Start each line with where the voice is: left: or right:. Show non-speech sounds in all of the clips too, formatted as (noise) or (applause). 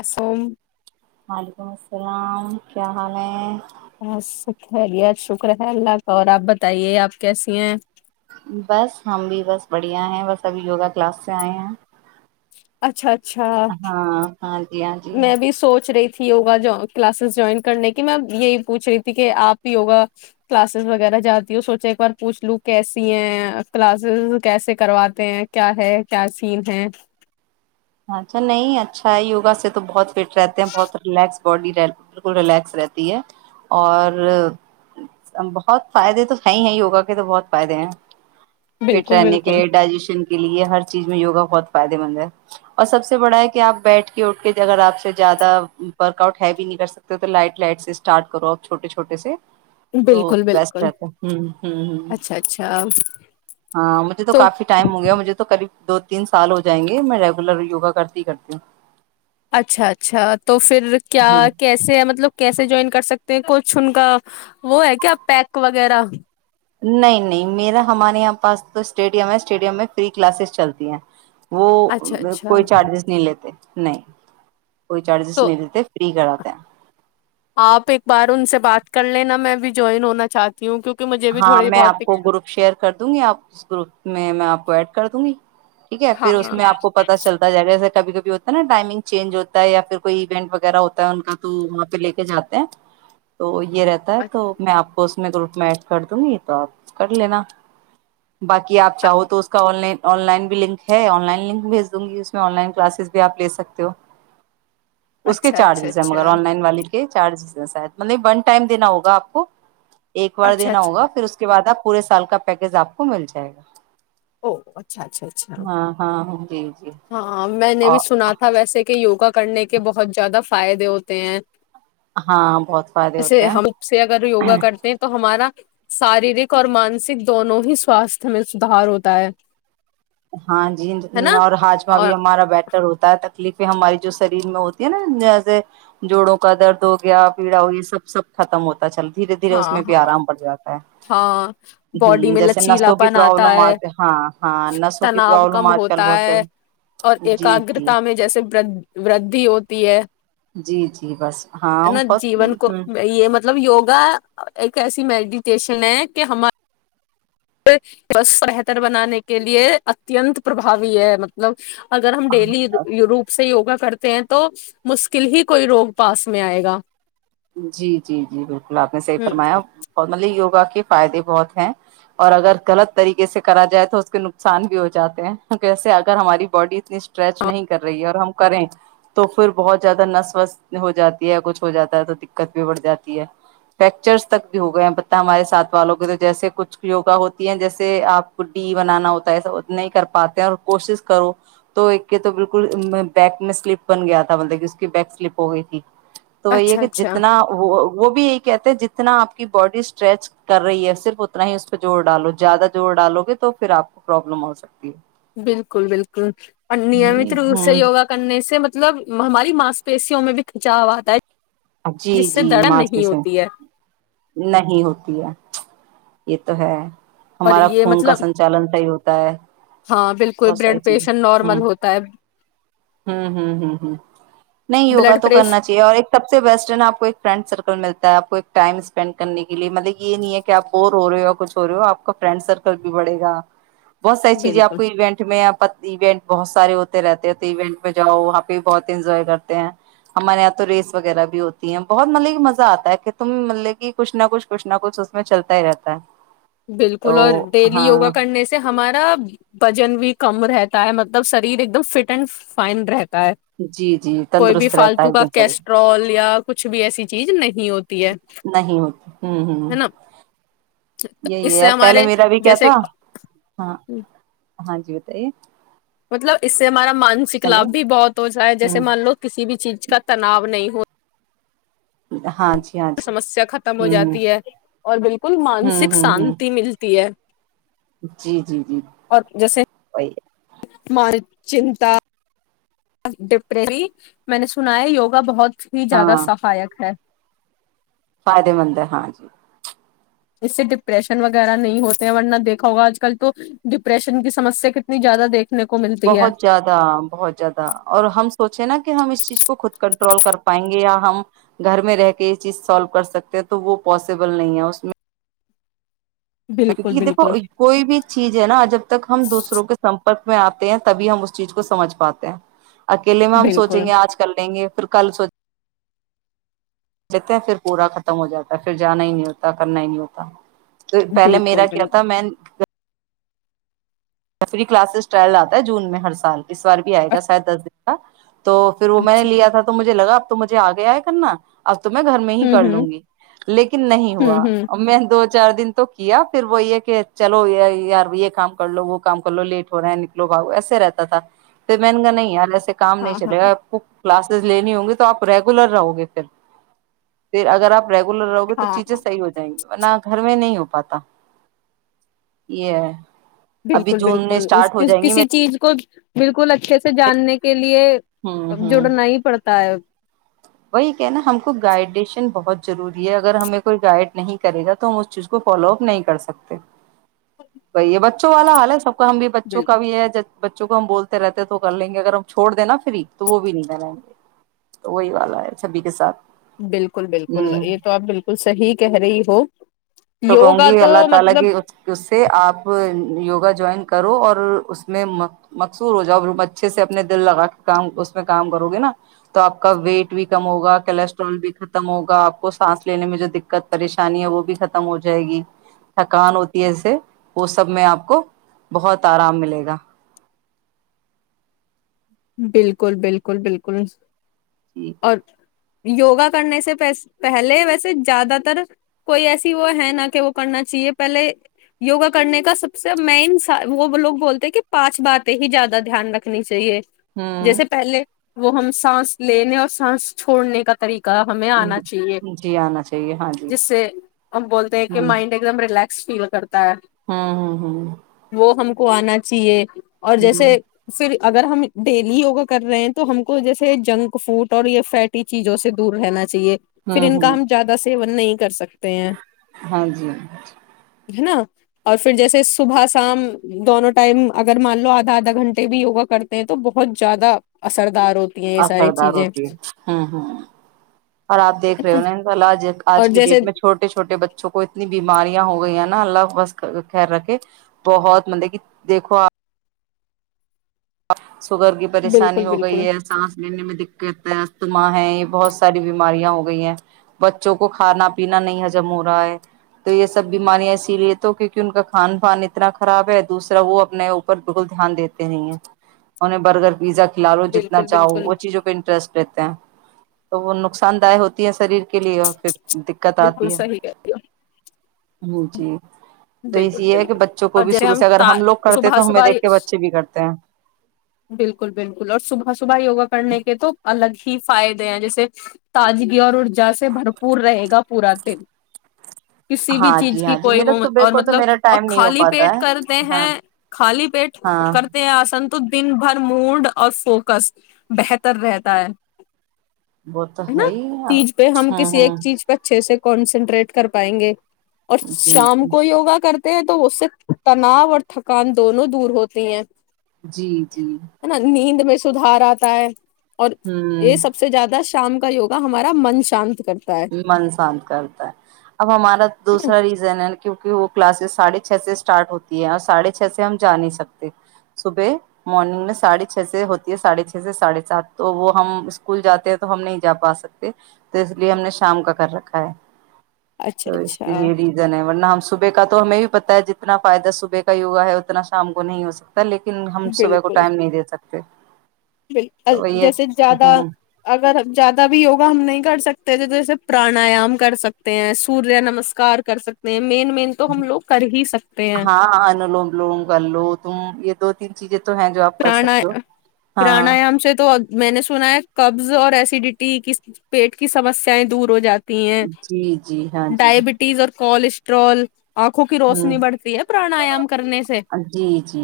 left: آسام
right: پرلام کیا حال ہے
left: ب شکر ہے گت شکر ہے اللہ کا اور آپ بتائیے آپ کیسی ہیں
right: بس ہم بھی بس بڑھیا ہیں بس ابھی یوگا کلاس سے آئے ہیں
left: اچھا اچھا
right: ہاں ہاں جی ہاں جی
left: میں بھی سوچ رہی تھی گا کلاسز جوائن کرنے کی میں یہی پوچھ رہی تھی کہ آپ ہی وگا کلاسز وغیرہ جاتی ہو سوچا ایک بار پوچھ لوں کیسی ہیں کلاسز کیسے کرواتے ہیں کیا ہے کیا سین ہے
right: اچھا نہیں اچھا ہے یوگا سے تو بہت فٹ رہتے ہیں بہت ریلیکس باڈی بالکل رلیکس رہتی ہے اور بہت فائدے تو ہیں ہی ہیں یوگا کے تو بہت فائدے ہیں پٹ
left: بالکل
right: رہنے کے
left: بالکل
right: ڈائجیشن کے لیے ہر چیز میں وگا بہت فائدے مند ہے اور سب سے بڑا ہے کہ آپ بیٹھ کے اٹھ کے اگر آپ سے زیادہ ورک آؤٹ ہےوی نہیں کر سکتے تو لائٹ لائٹ سے اسٹارٹ کرو آپ چھوٹے چھوٹے سے تو
left: بالکل
right: بیسٹ
left: بالکل
right: رہتا ہ ہ ہ
left: اچھا اچھا
right: ہاں مجھے تو کافی ٹائم ہو گیا مجھے تو قریب دو تین سال ہو جائیں گے میں ل یوگا کرتی ہی کرتی ہوں
left: اچھا اچھا تو پھر کیا
right: ہاں جی
left: کیسے مطلب کیسے جوائن کر سکتے کچھ ان کا وہ ہے کیا پیک وغیرہ
right: نہیں نہیں میرا ہمارے یہاں پاس تو اسٹیڈیم ہے اسٹیڈیم میں فری کلاسز چلتی ہیں وہ
left: اچھا اچھا
right: کوئی چارجز نہیں لیتے نہیں کوئی چارجز
left: تو
right: نہیں دیتے فری کرا
left: آپ ایک بار ان سے بات کر لینا میں بھی جوائن ہونا چاہتی ہوں کیکہ
right: ہاں میں آپ کو گروپ شیئر کر دوں گی آپ گروپ میں آپ کو ایڈ کر دوں گی ٹھیک ہے
left: ہاں
right: پھر اس
left: ہاں
right: میں آپ کو پت چلتا جائے گا جیسے کبھی کبھی ہوتا ہے نا ٹائمنگ چینج ہوتا ہے یا پھر کوئی ایونٹ وغیرہ ہوتا ہے ان کا تو وہاں پہ لے کے جاتے ہیں تو یہ رہتا ہے تو میں آپ پس میں گ روپ میں کر دوں گی تو آپ کر لینا باقی آپ چاہو تو اس کا آن لائن آن لائن بھی لنک ہے آن لائن لک بھیج دوں گی اس آن لائن کلاسز بھی آپ لے سکتے ہو اسو کے
left: اچھا اچھا اچھا
right: چارجز ہیں مگر آن
left: اچھا
right: لائن والی چارجزاید مطلب ون ٹائم دینا ہوگا آپ کو دینا
left: اچھا
right: ہوگا پھر اس کے بعد آپ پورے سال کا پیکیج آپ کو مل جائے گا
left: او اچھا اچھا اچھا
right: ہاں ہاں ہو ج جی
left: ہاں میں نے بھی
right: اور
left: سنا تھا ویسے کہ یوگا کرنے کے بہت زیادہ فائدے ہوتے ہیں
right: ہاں بہت فائدے
left: جسے
right: ہوتے ہیں
left: ہم سے اگر یوگا کرتے ہیں تو ہمارا شاریرک اور مانسک دونوں ہی سواستھ میں سدھار ہوتا ہے
right: ہاں جی
left: ہے نا
right: اور ہاج ھی
left: اور
right: ہمارا بیٹھا ر ہوتا ہے تکلیفیں ہماری جو شریر میں ہوتی ہے نا جیسے جوڑوں کا درد ہو گیا پیڑا ہو گیا سب سب ختم ہوتا پتا چل دھیرے دھیرے
left: ہاں
right: اس میں بھی
left: ہاں
right: آرام پڑ جاتا ہے
left: ہاں باڈی میں
right: جیسے
left: لچیلا
right: نسوں کی
left: پن آتا
right: پرابلم
left: ہے
right: آتے ہاں ہاں نسوں کی
left: تناؤ
right: پرابلم
left: کم
right: آج کل
left: ہوتا
right: بہت چل
left: ہے اور
right: جی جی
left: ایکاگگرتا میں جیسے وددی ہوتی ہے
right: جی جی بس
left: ہے
right: ہاں
left: نا جیون کو
right: بہت
left: یہ مطلب یوگا کہ کیسی میڈی اسٹیشن ہے کہ ہمار بہتر بنانے کے لیے اتنت پربھوی ہے مطلب اگر ہم ڈیلی روپ سے وگا کرتے ہیں تو مشکل ہی کوئی روگ پاس میں آئے گا
right: جی جی جی بالکل آپ نے صحیح
left: ہ
right: فرمایا فارملی یوگا کے فائدے بہت ہیں اور اگر غلط طریقے سے کرا جائے تو اس کے نقصان بھی ہو جاتے ہیں کیسے اگر ہماری باڈی اتنی اسٹریچ نہیں کر رہی ہے اور ہم کریں تو پھر بہت زیادہ نس وس ہو جاتی ہے کچھ ہو جاتا ہے تو دقت بھی بڑھ جاتی ہے فیکچرس تک بھی ہو گئے ہیں پت ہمارے ساتھ والوں کے تو جیسے کچھ یوگا ہوتی ہیں جیسے آپ کو ڈی بنانا ہوتا ہےسا نہیں کر پاتے اور کوشش کرو تو ایک کے تو بالکل بیک میں سلپ بن گیا تھا مطلب کہ اس کی بیک سلپ ہو گئی تھی تو وہی ہے
left: اچھا
right: کہ
left: اچھا
right: جتنا وہ وہ بھی ایک کہتے جتنا آپ کی باڈی اسٹریچ کر رہی ہے صرف اتنا ہی اس پہ جوور ڈالو زیادہ زور ڈالو گے تو پھر آپ کو پروابلم ہو سکتی ہے
left: بالکل بالکل اور نیمت
right: جی
left: روپ سے
right: ہاں
left: یوگا کرنے سے مطلب ہماری مانسپیشیوں میں بھی کھچاؤ آتا ہے
right: جی
left: جس سے
right: جی
left: درد
right: ماسی
left: نہیں
right: سے
left: ہوتی ہے
right: نہیں ہوتی ہے یہ تو ہے
left: اور
right: ہمارا
left: یہ
right: خون کا
left: مطلب
right: سنچالن صحیح ہوتا ہے
left: ہاں بالکل
right: بہت ساری
left: بلڈ
right: چیزیں
left: پریشر
right: ہ
left: نارمل ہوتا ہے
right: ہ ہ ہ ہ نہیں یوگا
left: بلڈ
right: تو کرنا
left: پریشر
right: چاہیے اور ایک آپ کو ایک فرینڈ سرکل ملتا ہے آپ کو ایک ٹائم اسپینڈ کرنے کے لیے مطلب یہ نہیں ہے کہپ بور ہو رہے ہو یا کچھ ہو رہے ہو آپ کا فرینڈ سرکل بھی بڑے گا بہت ساری چیزیں آپ
left: بالکل
right: کو ایوونٹ میں ایونٹ بہت سارے ہوتے رہتے ہیں تو ایونٹ میں جاؤ وہاں پہ بہت انجوائے کرتے ہیں ہمارے یہاں تو ریس وغیرہ بھی ہوتی ہیں بہت مطلب کہ مزہ آتا ہے کہ تم مطلب کہ کچھ نہ کچھ کچ نہ کچھ اس میں چلتا ہی رہتا ہے تو
left: بالکل اور ڈیلی
right: ہاں
left: یوگا کرنے سے ہمارا وزن بھی کم رہتا ہے مطلب شریر ایک دم فٹ اینڈ فائن رہتا
right: جی جی
left: کوئی بھی
right: تندرست رہتا ہے
left: فالتو
right: ایک
left: کا
right: دم شریر
left: کیسٹرول یا کچھ بھی ایسی چیز نہیں ہوتی ہے
right: نہیں ہوتی ہوں
left: ہے
right: ہ
left: نا
right: یہی
left: اس
right: ہے
left: سے
right: یار پہلے
left: ہمارے
right: میرا بھی کیا
left: جیسے
right: تھا ہاں ہاں جی بتائیے
left: مطلب اس سے ہمارا مانسک
right: ہیلو
left: لابھ بھی بہت ہوتاا ہے جیسے
right: ہوں
left: مان لو کسی بھی چیز کا تناؤ نہیں ہو
right: ہاں جی ہاں جی
left: سمسیا ختم ہو
right: ہوں
left: جاتی ہے اور بالکل
right: ہوں
left: مانسک
right: ہوں ہوں
left: شانتی ملتی ہے
right: جی جی جی وہی ہے
left: م چنتا ڈپری میں نے سنا ہے یوگا بہت ہی زیادہ
right: ہاں
left: سہایک ہے
right: فائدے مند ہے ہاں جی
left: اس سے ڈپریشن وغیرہ نہیں ہوتے ورنہ دیکھا ہوگا آج کل تو ڈپریشن کی سمسیا کتنی زیادہ دیکھ
right: بہت زیادہ بہت زیادہ اور ہم سوچیں نا کہ ہم اس چیز کو خود کر ٹرول کر پائیں گے یا ہم گھر میں رہ کے یہ چیز سالو کر سکتے ہیں تو وہ پاسبل نہیں ہے اس میں
left: بالکل
right: کیونکہ دیکھو
left: بالکل
right: کوئی بھی چیز ہے نا جب تک ہم دوسروں کے سمپرک میں آتے ہیں تبھی ہم اس چیز کو سمجھ پاتے ہیں اکیلے میں ہم سوچیں
left: بالکل
right: گے آج کر لیں گے پر کل سوچ جتے ہیں پھر پورا ختم ہو جاتا ہے پھر جانا ہی نہیں ہوتا کرنا ہی نہیں ہوتا تو پہلے
left: بالکل
right: میرا کیا
left: بالکل
right: تھا میں فری کلاسز ٹرائل آتا ہے جون میں ہر سال اس بار بھی آئے گا شاید دس دن ا تو پھر وہ میں نے
left: اچھا
right: لیا تھا تو مجھے لگا مجھے آ گیا ہے کرنا اب تو میں گھر میں ہی کر
left: ہوں ہوں
right: لوں گی لیکن نہیں ہوا
left: ہوں ہوں
right: ا میں دو چار دن تو کیا پھر وہ یہ کہ چلو یار یہ کام کر لو وہ کام کر لو لیٹ ہو رہا ہیں نکلو بھاو ایسے رہتا تھا پھر من گا نہیں یار ایے کام نہیں
left: ہاں
right: چلے
left: ہاں
right: کلاسز لینی ہوں گی تو آپ ریگولر رہو گے پھر پھر اگر آپ ریگولر رہو گے تو
left: ہاں
right: چیزیں صیح ہو جائ گی ورنہ گھر میں نہیں ہوگی پاتا یہ ابھی
left: بالکل
right: جون میں
left: بالکل اس
right: اسٹارٹ ہو جائیں گی
left: کسی
right: میرے
left: چیز کو بالکل اچھے سے جاننے کے لیے
right: ہوں ہوں
left: جڑنا ہی پڑتا ہے
right: وہی کہ نا ہم کو گائیڈیشن بہت ضروری ہے اگر ہمیں کوئی گائڈ نہیں کرے گا تو ہم اس چیز کو فالو اپ نہیں کر سکتے وہ یہ بچوں والا حال ہے سب ہم بھی بچوں کا
left: بالکل
right: بھی ہے بچوں کو ہم بولتے رہتے تو کر لیں گے اگر ہم چھوڑ دیں نا فری تو وہ بھی نہیں دے رہائیں گے تو وہی والا ہے سبھی کے ساتھ
left: بالکل بالکل
right: ہوں
left: یہ تو آپ بالکل صحیح کہہ رہی ہو یوگا تو مطلب
right: (inaudible) ا جوائن کرو اور اس میں مقصور ہو جا ا اچھے سے اپنے دل لگا کے کام اس میں کام کرو گے نا تو آپ کا ویٹ بھی کم ہوگا کولسٹرول بھی ختم ہوگا آپ کو سانس لینے میں جو دقت پریشانی ہے وہ بھی ختم ختم ہو جائے گی تھکان ہوتی ہےسے وہ سب میں آپ کو بہت آرام ملے گا
left: بالکل بالکل بالکل
right: جی
left: اچھ یوگا کرنے سے پہلے ویسے زیادہ تر کوئی ایسی وہ ہے نہ کہ وہ کرنا چاہیے پہلے یوگا کرنے کا سب سے مین وہ لوگ بولتے کہ پانچ باتیں ہی زیادہ دھیان رکھنی چاہیے
right: ہوں
left: جیسے پہلے وہ ہم سانس لینے اور سانس چھوڑنے کا طریقہ کا ہمیں آنا چاہیے
right: جی آنا چاہیے ہاں جی
left: جس سے ہم بولتے ہیں کہ مائنڈ ایک دم ریلیکس فیل کرتا ہے
right: ہاں ہوں ہ
left: وہ ہم کو آنا چاہیے اور جیسے پھر اگر ہم ڈیلی یوگا کر رہے ہیں تو ہم کو جیسے جنک فوڈ اور یہ فیٹی چیزوں سے دور رہنا چاہیے
right: ہ
left: پھر
right: ہ
left: ان کا
right: ہ
left: ہم زیادہ سے نہیں کر سکتا
right: ہاں جی
left: ہے نا اور پھر جیسے صبح شام دونوں ٹائم اگر مان لو آدھا آدھا گھنٹے بھی وگا کرتے تو بہت زیادہ اثر
right: اثردار ہوتی ہے ہ ہ اور آپ دیکھ رہے ہو نا انء اللہ آج
left: اور
right: کی
left: جیسے
right: ڈیٹ میں چھوٹے چھوٹے بچوں کو اتنی بی بیماریاں ہو گئییا نا اللہ بس خیر رکھے بہت مطلب کہ دیکھو آپ سگر کی پریشانی
left: بالکل
right: ہو
left: بالکل
right: گئی ہے سانس لینے میں دقت ہے ما ہے یہ بہت ساری بیماریاں ہو گئی ہیں بچوں کو کھانا پینا نہیں ہجم ہو رہا ہے تو یہ سب بیماریاں اسی لیے تو کیونکہ ان کا کھان پان اتنا خراب ہے دوسرا وہ اپنے اوپر بالکل دھیان دیتے نہیں ہیں انہ برگر پیزا کھلالو جتنا
left: بالکل
right: چاہو
left: بالکل
right: وہ چیزوں پہ انٹرسٹ رہتے ہیں تو وہ نقصان دہ ہوتی ہیں شریر کے لیے پھر دقت
left: بالکل
right: آتی ہے
left: صحیح کہہ رہی
right: ہاں جی
left: ہو
right: تو
left: بالکل
right: یہی یہ ہے کہ
left: بالکل
right: بچوں کو
left: اور
right: بھی
left: جیسے
right: شروع سے اگر ہم لوگ کرتے ہیں
left: صبح
right: تو ہمیں دیکھ کے
left: صبح
right: بچے بھی کرتے ہیں
left: بالکل بالکل اور صبح صبح یوگا کرنے کے تو الگ ہی فائدے ہیں جیسے تازگی اور ارجا سے بھرپور رہے گا پورا دن کسی بھی
right: ہاں جی
left: چیز کی
right: ہاں جی
left: کوئی
right: میرا
left: وہ
right: سبح
left: اور مطلب اور خالی پیٹ کرتے
right: ہاں
left: ہیں خالی پیٹ
right: ہاں
left: کرتے ہیں آج تو دن بھر موڈ اور فوکس بہتر رہتا ہے
right: وہ تو
left: ہے نا
right: ہی ہاں
left: چیز پہ ہم کسی
right: ہاں
left: ایک چیز پہ اچھے سے کنسنٹریٹ کر پائیں گے اور
right: جی
left: شام
right: جی
left: کو کرتے ہیں تو اس سے تناؤ اور تھکان دونوں دور ہوتی ہیں
right: جی جی
left: ہے نا نیند میں سدھار آتا ہے اور یہ
right: ہوں
left: سب سے زیادہ شام کا یوگا ہمارا من شانت کرتا ہے ہے
right: من شانت کرتا ہے اب ہمارا
left: نا
right: دوسرا ریزن ہے کہ کہ وہ کلاسز ساڑھے چھ سے اسٹارٹ ہوتی ہے اور ساڑھے چھ سے ہم جا نہیں سکتے صبح مارنگ میں ساڑھے چھ سے ہوتی ہے سڑھے چھ سے ساڑھے سات تو وہ ہم اسکول جاتے ہیں تو ہم نہیں جا پا سکتے تو اس لیے ہم نے شام کا کر رکھا ہے
left: اچھا
right: تو اس کا
left: اچھا
right: یہی ریزن ہے ورنہ صبح کا تو ہمیں بھی پتا ہے جتنا فائدہ صبح کا ہوا ہے اتنا شام کو نہیں ہو سکتا لیکن ہم صبح کو
left: بالکل
right: ٹائم نہیں دیتاتے کیا
left: جیسے زیادہ اگر زیادہ بھی یوگا ہم نہیں کر سکتے سے جیسے پرانایام کر سکتے ہیں سوریہ نمسکار کر سکتے ہیں مین مین تو ہم لوگ کر ہی سکتے ہیں
right: ہاں ان لوم لوم گ لو تم یہ دو تین چیز
left: پر پرانیام سے تو میں نے سنا ہے قبض اور ایسیڈیٹی کی پیٹ کی سمسیائیں دور ہو جاتی ہیں
right: جی جی ہاں جی
left: ڈائبٹیز اور کولیسٹرول آنکھوں کی
right: ہوں
left: روشنی بڑھتی ہے پرانیام کرنے سے
right: جی جی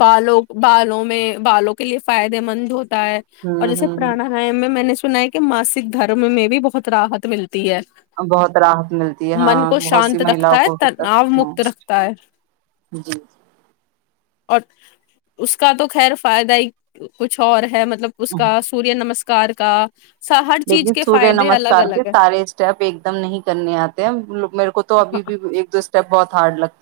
left: بالوں بالوں میں بالوں کے لیے فائدے مند ہو ہے اور
right: ہوں
left: جیسے پرانا
right: ہوں
left: ہے میں میں نے سن ہے کہ ماسک دھرم میں بھی بہت راحت ملتی ہے
right: بہت راحت ملتی ہے ہاں
left: من کو
right: بہت سی
left: شانت
right: مہیلاؤ
left: رکھتا ہے
right: کو ہوتا
left: تناؤ
right: ہ
left: مکت رکھتا ہے
right: جی
left: اور اس کا تو خیر فائدہ ہی کچھ اور ہے مطب مطلب اس کا سوریہ نمسک کار کا سا ہر چیز
right: لیکن
left: کے
right: سوریہ
left: فائدے
right: نمسک
left: الگ
right: کے
left: الگ ہے
right: سارے اسٹیپ ایک دم نہیں کرنے آتے ہیں میرے کو تو ابھی
left: ہاں
right: بھی ایک دو اسٹیپ بہت تھارڈ لگ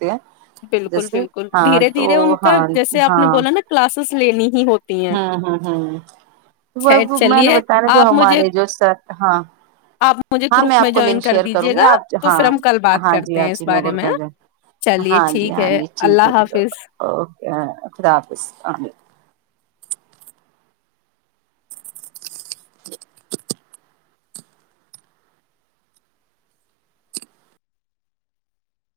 left: بالکل بالکل دھیرے
right: تو
left: دھیرے ان کا
right: ہاں
left: جیسے آپ نے بولا نا کلاسز لیننی ہی ہوتی ہیں
right: ہ ہ ہ وہ
left: خیر
right: میں نے
left: چلیے
right: بتا جو
left: آپ مجھے
right: ہمارے جو سر ہاں
left: آپ مجھے
right: ہاں میں
left: گروپ
right: آپ کو
left: جوائن
right: لنک
left: کر
right: شیئر کروں
left: دیجیے
right: گی
left: گا
right: آپ
left: تو
right: ہاں
left: پھر ہم کل بات
right: ہاں جی
left: کرتے
right: ہاں
left: ہیں
right: جی
left: اس
right: میں
left: بارے
right: گ
left: چلیے
right: ہاں ج
left: ٹھیک ہے اللہ حافظ
right: ا خد آفس آ ج